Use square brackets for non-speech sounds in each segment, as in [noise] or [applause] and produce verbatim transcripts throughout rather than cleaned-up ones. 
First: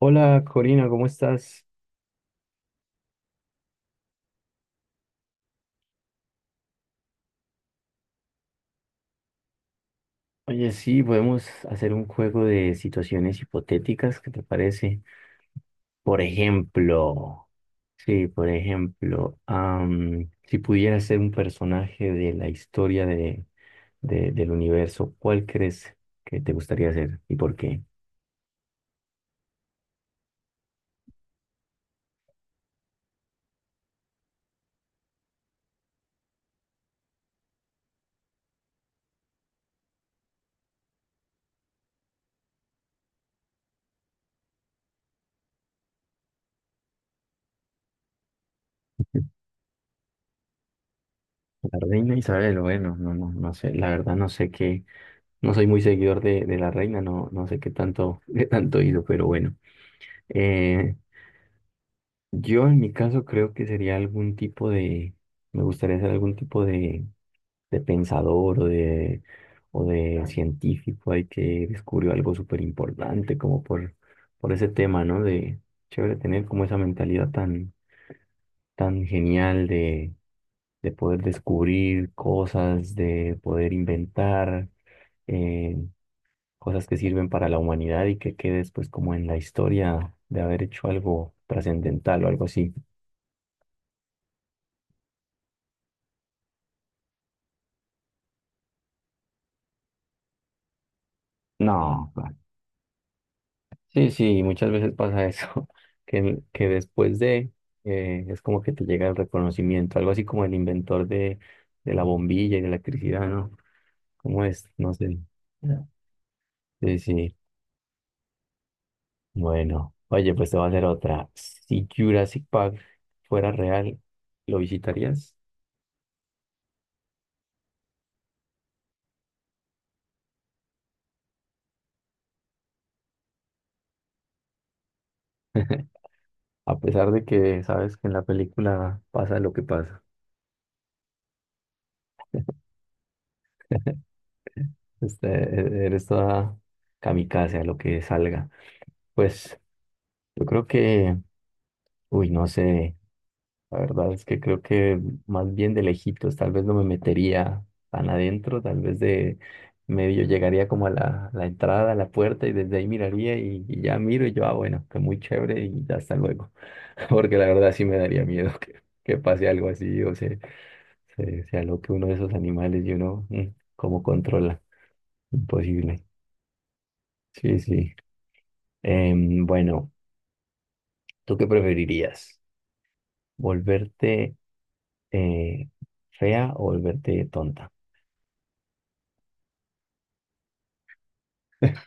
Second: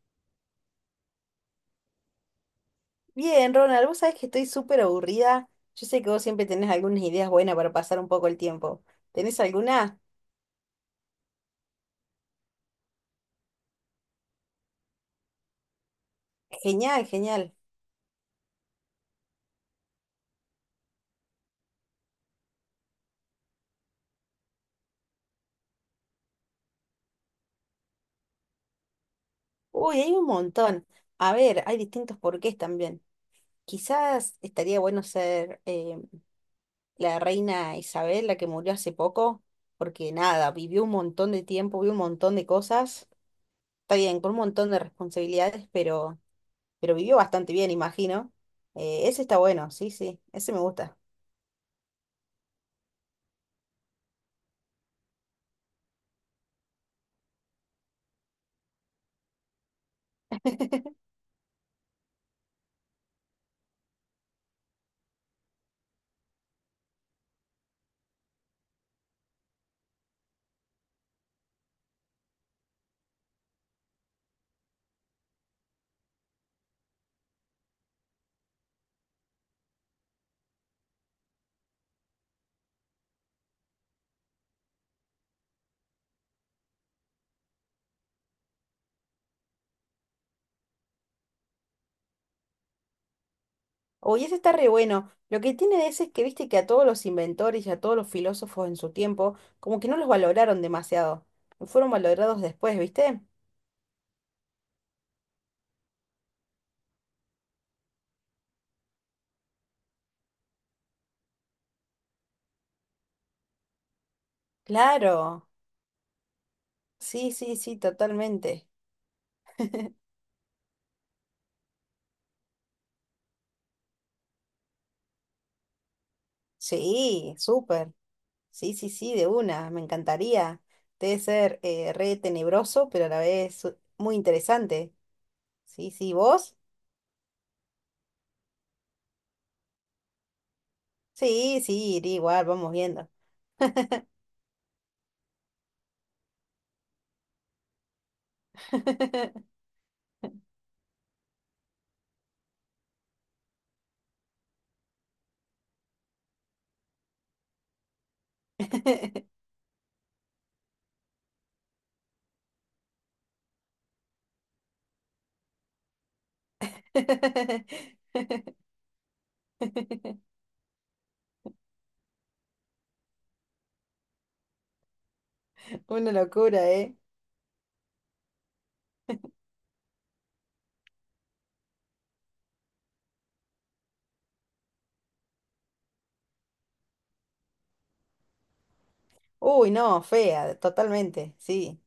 Hola Corina, ¿cómo estás? Bien, Ronald, vos sabés que estoy súper aburrida. Yo sé que vos siempre tenés algunas ideas buenas para pasar un poco el tiempo. ¿Tenés alguna? Oye, sí, podemos hacer un juego de situaciones hipotéticas, ¿qué te parece? Por Genial, ejemplo, genial. sí, por ejemplo, am, si pudieras ser un personaje de la historia de, de- del universo, ¿cuál crees que te gustaría ser y por qué? Uy, hay un montón. A ver, hay distintos porqués también. Quizás estaría bueno ser eh, la reina Isabel, la que murió hace poco, porque nada, vivió un montón de tiempo, vivió un montón de cosas. Está bien, con un montón de responsabilidades, pero, pero vivió bastante bien, imagino. Eh, ese está bueno, sí, sí, ese me gusta. La reina Isabel, bueno, no, no, no sé, la verdad no sé qué, no soy muy seguidor de, de la reina, no, no sé qué tanto, [laughs] qué tanto hizo, pero bueno. [laughs] eh, Yo en mi caso creo que sería algún tipo de, me gustaría ser algún tipo de, de pensador o de, o de científico ahí que descubrió algo súper importante como por, por ese tema, ¿no? De chévere tener como esa mentalidad tan, tan genial de, de poder descubrir cosas, de poder inventar eh, cosas que sirven para la humanidad y que quede después como en la historia de haber hecho algo trascendental o algo así. Oye, ese está re bueno. Lo que tiene de ese es que viste que a todos los inventores y a todos los filósofos en su tiempo, como que no los valoraron demasiado. Fueron No, claro. valorados después, ¿viste? Sí, sí, muchas veces pasa eso, [laughs] que, que después de, eh, es como que te llega el reconocimiento, algo así como el inventor de, de la bombilla y de la electricidad, ¿no? ¿Cómo es? No sé. Claro. Sí, Sí, sí. sí, sí, totalmente. Bueno, oye, pues te voy a hacer otra. Si Jurassic Park fuera real, ¿lo visitarías? Sí, súper. Sí, sí, sí, de una. Me encantaría. Debe ser eh, re tenebroso, pero a la vez su- muy interesante. Sí, sí, ¿vos? A pesar de que sabes que en la película pasa lo que pasa. Sí, sí, iría igual, vamos viendo. Este, e-, eres toda kamikaze a lo que salga. Pues [laughs] yo creo que uy, no sé, la verdad es que creo que más bien de lejitos, tal vez no me metería tan adentro, tal vez de [laughs] medio llegaría como a la, la entrada, a la puerta y desde ahí miraría y, y ya miro y yo, ah, bueno, que muy chévere y ya hasta luego, [laughs] porque la verdad sí me daría miedo que, que pase algo así o se, se, se aloque uno de esos animales y uno, mm, ¿cómo controla? Imposible. Una locura, ¿eh? Sí, sí. Em, bueno, ¿tú qué preferirías? ¿Volverte eh, fea o volverte tonta? Uy, no, fea, totalmente, sí,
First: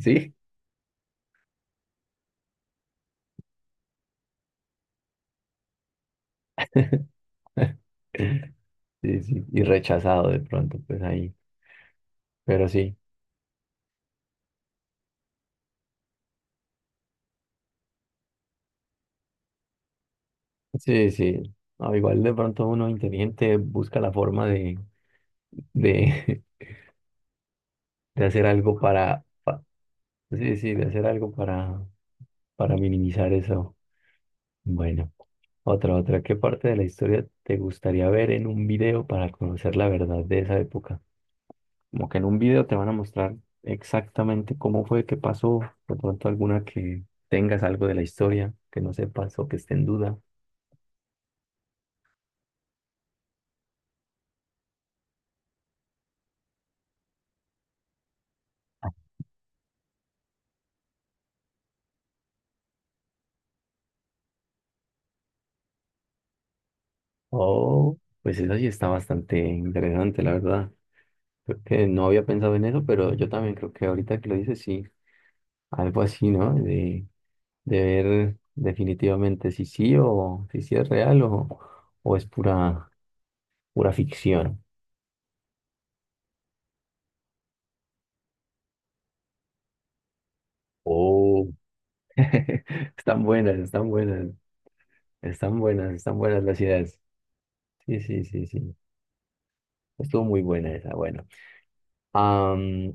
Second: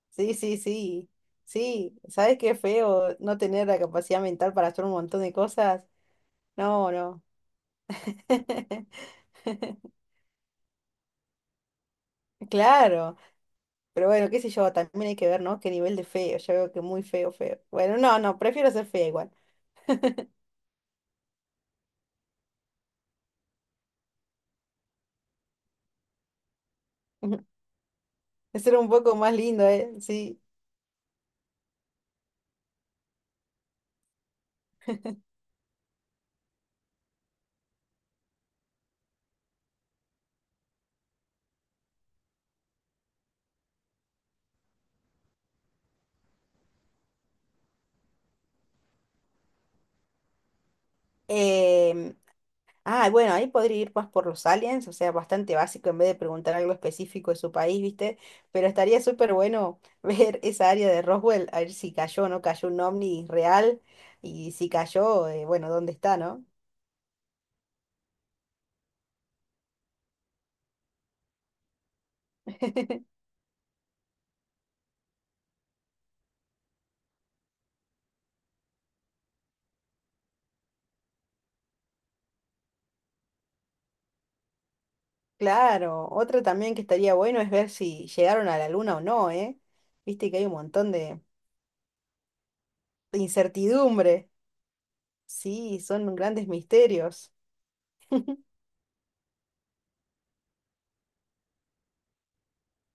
¿Sí? sí, sí, sí, sí, ¿sabes qué feo no tener la capacidad mental para hacer un montón de cosas? No, no. [laughs] [laughs] Sí, sí, y rechazado de pronto, pues ahí. Pero sí, Claro, pero bueno, qué sé yo, también hay que ver, ¿no? Qué nivel de feo, yo veo que muy feo, feo. Bueno, no, no, prefiero ser fea igual. sí, sí. No, igual de pronto uno inteligente busca la forma de, de, [laughs] [laughs] de hacer Ser algo un poco para, más pa- lindo, ¿eh? Sí. sí, sí, de hacer algo para, para minimizar eso. Bueno, otra, otra. ¿Qué parte de la historia te gustaría ver en un video para conocer la verdad de esa época? Como que en un video te van a mostrar exactamente cómo fue que pasó, de pronto alguna que tengas algo de la historia que no sepas o que esté en duda. Em, Ah, bueno, ahí podría ir más por los aliens, o sea, bastante básico en vez de preguntar algo específico de su país, ¿viste? Pero estaría súper bueno [laughs] ver esa área de Roswell, a ver si cayó o no cayó un ovni real y si cayó, eh, bueno, ¿dónde está, no? Oh, pues eso sí está bastante interesante, la verdad. Creo que no había pensado en eso, pero [laughs] yo también creo que ahorita que lo dices, sí, algo así, ¿no? De, de ver definitivamente si sí o si sí es real o, o es pura, pura ficción. Claro, otra también que estaría bueno es ver si llegaron a la luna o no, ¿eh? Viste que hay un montón de Oh, [laughs] de están buenas, están incertidumbre. buenas, están Sí, buenas, son están buenas grandes las ideas. misterios. Sí, sí, sí, sí. Estuvo muy buena esa. Bueno, Am,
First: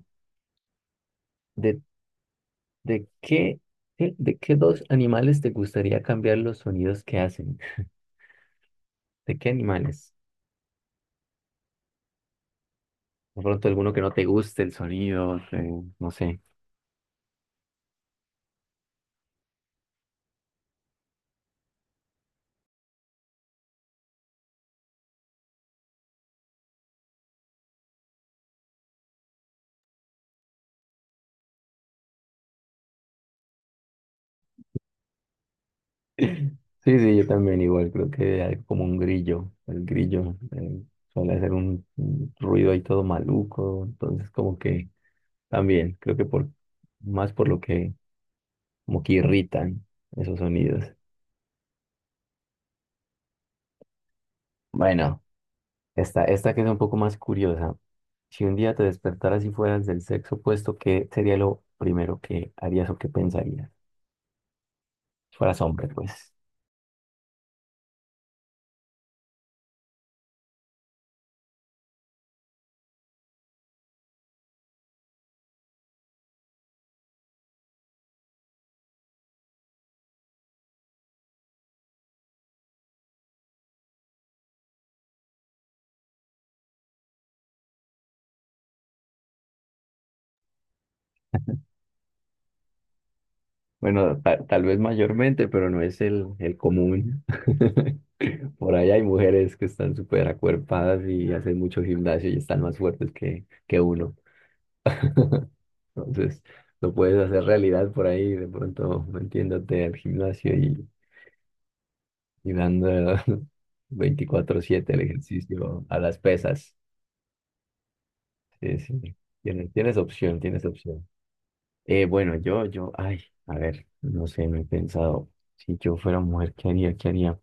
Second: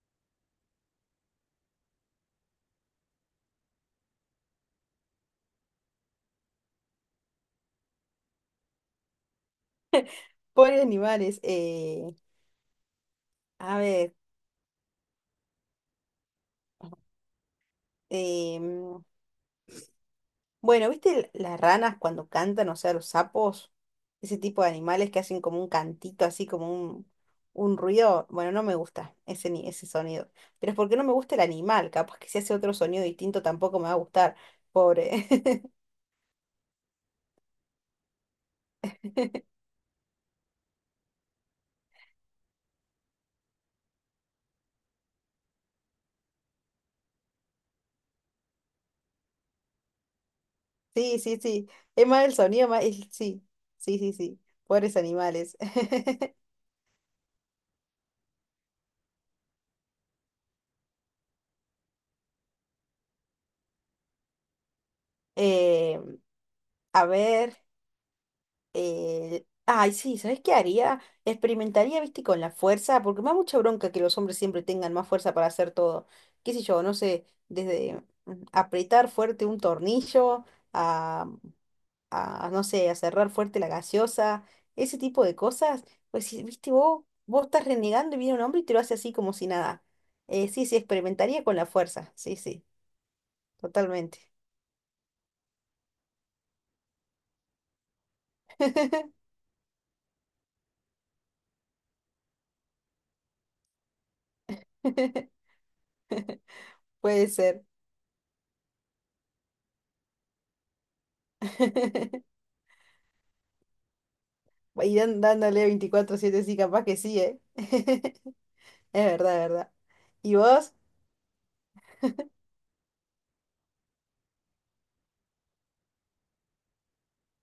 ¿de, de qué, qué- de qué dos animales te gustaría cambiar los sonidos que hacen? ¿De qué animales? Pobres animales. Eh, De pronto a alguno que no ver. te guste el sonido, que- no sé. em, Bueno, ¿viste l- las ranas cuando cantan, o sea, los sapos? Ese tipo de animales que hacen como un cantito, así como un, un ruido. Bueno, no me gusta ese, ni- ese sonido. Pero es porque no me gusta el animal. Capaz que si hace otro sonido distinto tampoco me va a gustar. Pobre. [laughs] Sí, sí, yo también igual, creo que algo como un grillo. [laughs] El grillo eh, suele hacer un, un ruido ahí todo maluco, entonces como que también, creo que por más por lo que como que irritan esos sonidos. Sí, sí, sí. Es más el sonido, más... el- Sí, sí, sí, sí. Pobres Bueno. animales. Esta, [laughs] esta que es un poco más curiosa. Si un día te despertaras y fueras del sexo opuesto, ¿qué sería lo primero que harías o qué pensarías? Si fueras hombre, Eh, pues. a ver. Eh, ay, sí, ¿sabes qué haría? Experimentaría, viste, con la fuerza, porque me da mucha bronca que los hombres siempre tengan más fuerza para hacer todo. ¿Qué sé yo? No sé, desde mm, apretar fuerte un tornillo a, a, no sé, a cerrar fuerte la gaseosa, ese tipo de cosas. Pues, sí, viste, vos, vos estás renegando y viene un hombre y te lo hace así como si nada. Eh, sí, sí, experimentaría con la fuerza. Sí, sí, totalmente. Bueno, ta- tal vez mayormente, pero no es el, el común. [laughs] Por ahí hay [laughs] mujeres que están súper acuerpadas y hacen mucho gimnasio y están más fuertes que, que uno. [laughs] Entonces, lo puedes Puede hacer ser. realidad por ahí, de pronto metiéndote al gimnasio y, [laughs] y dando [laughs] veinticuatro siete Y el dan- dándole ejercicio a las veinticuatro siete sí, pesas. capaz que sí, ¿eh? [laughs] Sí, Es sí. verdad, es Tienes, verdad. tienes ¿Y opción, tienes vos? opción. Eh, bueno, yo, yo, ay, a ver, no sé, me he pensado. Si yo fuera mujer, ¿qué haría? ¿Qué haría?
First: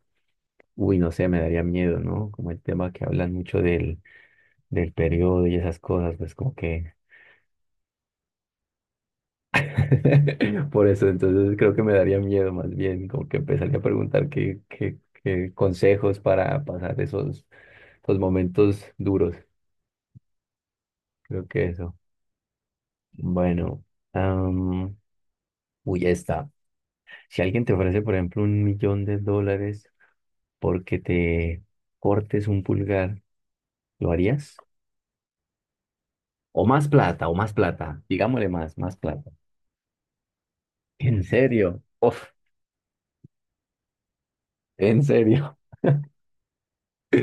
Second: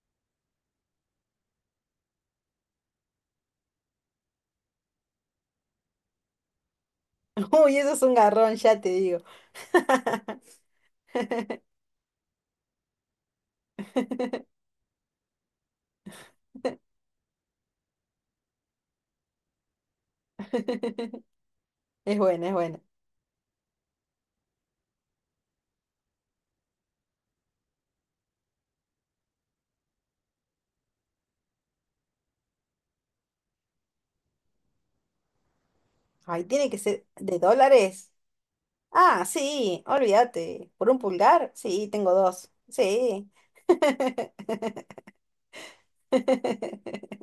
Uy, no sé, me daría miedo, ¿no? Como el tema que hablan mucho del, del periodo y esas cosas, pues como que… [laughs] Uy, eso es un garrón, ya te digo. [laughs] Por eso, entonces [laughs] creo que me daría miedo más bien, como que empezaría a preguntar qué, qué, qué consejos para pasar esos, esos momentos duros. Creo que eso. Es buena, es buena. Bueno, am, uy, ya está. Si alguien te ofrece, por ejemplo, un millón de dólares porque te cortes un pulgar, ¿lo harías? Ay, O tiene que más ser plata, o de más plata. dólares. Digámosle más, más Ah, plata. sí, olvídate. ¿Por un ¿En pulgar? serio? Sí, tengo Uf, dos. Sí. ¿en serio? [laughs] [laughs]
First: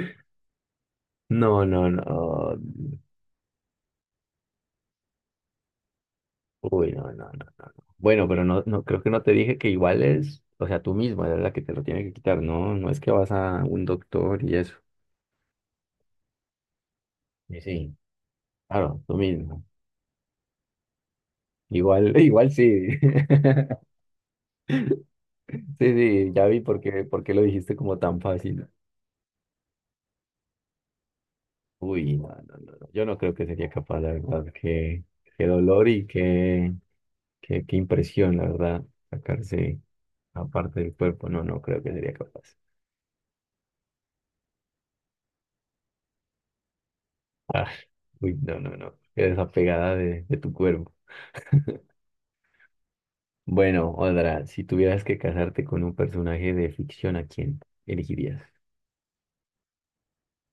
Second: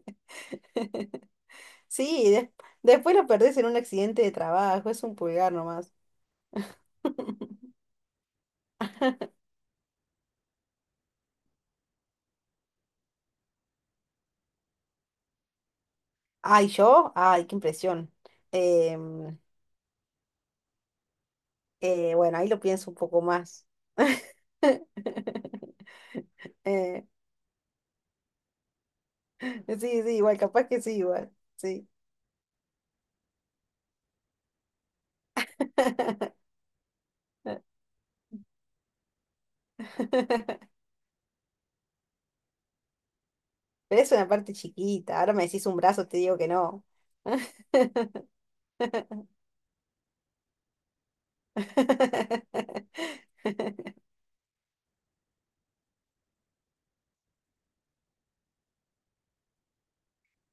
No, no, Sí, des- no. después lo perdés en un accidente de trabajo, es un pulgar nomás. Uy, no, no, no, no. No. Bueno, pero no, no, creo que no te dije que igual es, o sea, tú mismo eres la que te lo tiene que quitar, ¿no? No es que vas a un doctor y eso. Ay, yo, ay, qué Y sí, impresión. claro, tú Em, mismo. Eh, Igual, [laughs] bueno, ahí igual lo pienso un sí. poco más. [laughs] [laughs] Sí, sí, ya vi por qué, Eh, por qué lo dijiste como tan fácil. sí, sí, igual, capaz que sí, igual. Sí. Uy, no, no, no, no. Yo no creo que sería capaz, la verdad. Qué, qué dolor y [laughs] qué, qué, qué impresión, la verdad, sacarse aparte del cuerpo. No, no creo que sería capaz. Pero es una parte chiquita. Ahora me decís un brazo, te digo que no. Ah, uy, no, no, no. Qué [laughs] desapegada de, de tu cuerpo. Bueno, Odra, si tuvieras que casarte con un personaje de ficción, ¿a quién elegirías?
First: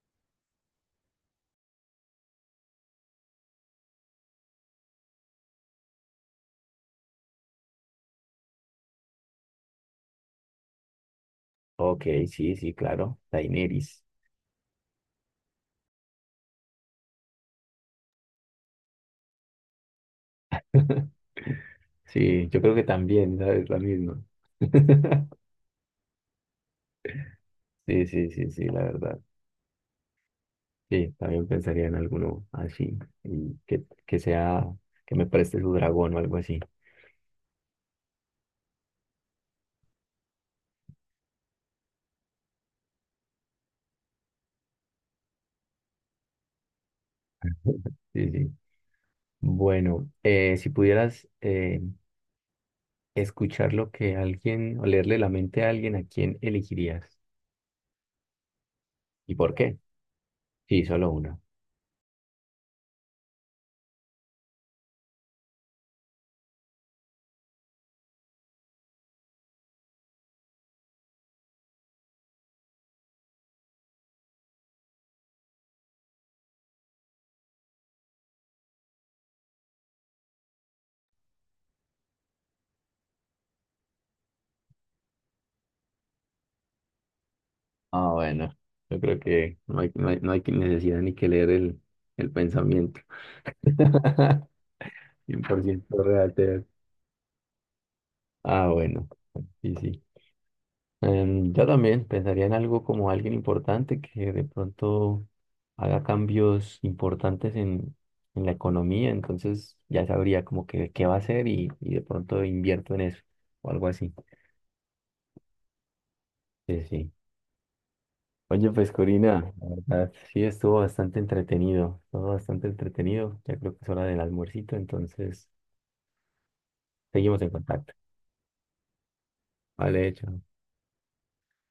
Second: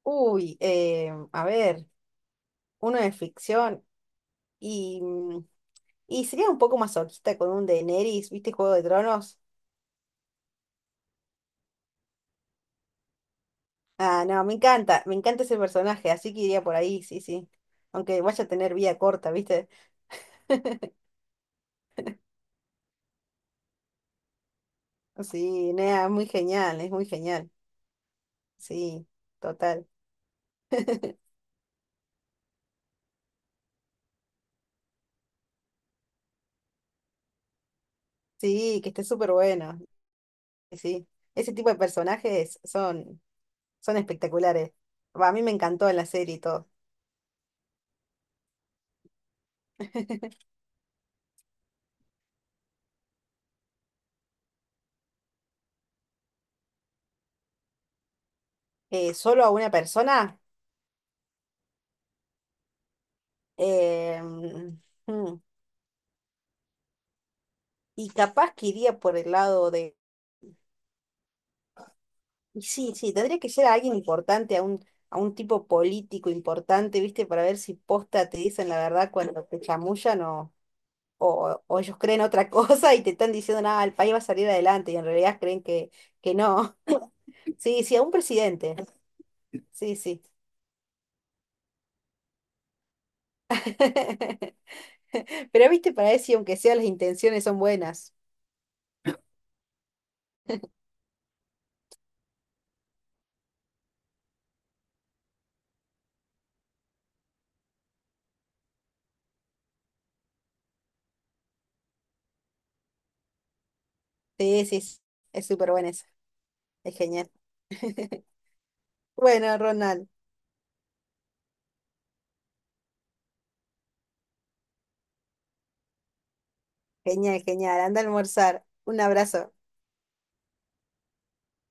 Uy, eh, a ver, uno de ficción y, mm, y sería un poco masoquista con un Daenerys, ¿viste Juego de Tronos? Ok, sí, sí, claro. Daenerys. Ah, no, me encanta, me encanta ese personaje, así que iría por ahí, sí, sí. Aunque vaya a tener vida corta, ¿viste? [laughs] [laughs] Sí, yo creo que también, ¿sabes? La misma. [laughs] Sí, Nea, es muy genial, es muy genial. Sí, sí, sí, sí, la Sí, verdad. total. Sí, [laughs] también pensaría en alguno así, y que, que sea, que me preste su dragón o algo así. Sí, que esté súper bueno. Sí, ese tipo de personajes son, son espectaculares. Va, a mí me encantó en la serie y todo. [laughs] Sí, sí. Bueno, [laughs] eh, si pudieras eh, escuchar lo que alguien, o leerle la mente a alguien, ¿a quién elegirías? Eh, ¿Y solo a por una qué? persona. Sí, solo una. eh, mm, y capaz que iría por el lado de... y Sí, sí, tendría que ser a alguien importante, a un, a un tipo político importante, ¿viste? Para ver si posta te dicen la verdad cuando te chamullan o... o, o ellos creen otra [laughs] cosa y te están diciendo, nada, el país va a salir adelante y en realidad creen que, que no. [laughs] Sí, sí, a Ah, un bueno. presidente. Yo creo que no hay, Sí, no hay, sí. no hay que- necesidad ni que leer el, el pensamiento. [laughs] [laughs] cien por Pero viste, ciento para real. eso, aunque te- sea, las intenciones son buenas. Ah, bueno. Sí, sí. Em, yo también pensaría en algo como alguien importante que de pronto haga cambios importantes en, en la economía, entonces ya sabría como que qué va a hacer y, y de pronto invierto en eso o algo así. Sí, sí, sí. Es súper buena esa. Sí, Es sí. genial. [laughs] Oye, pues Corina, Bueno, la Ronald, verdad, sí estuvo bastante entretenido, estuvo bastante entretenido, ya creo que es hora del almuercito, entonces seguimos genial, en genial. contacto. Anda a almorzar. Un abrazo. Vale, hecho.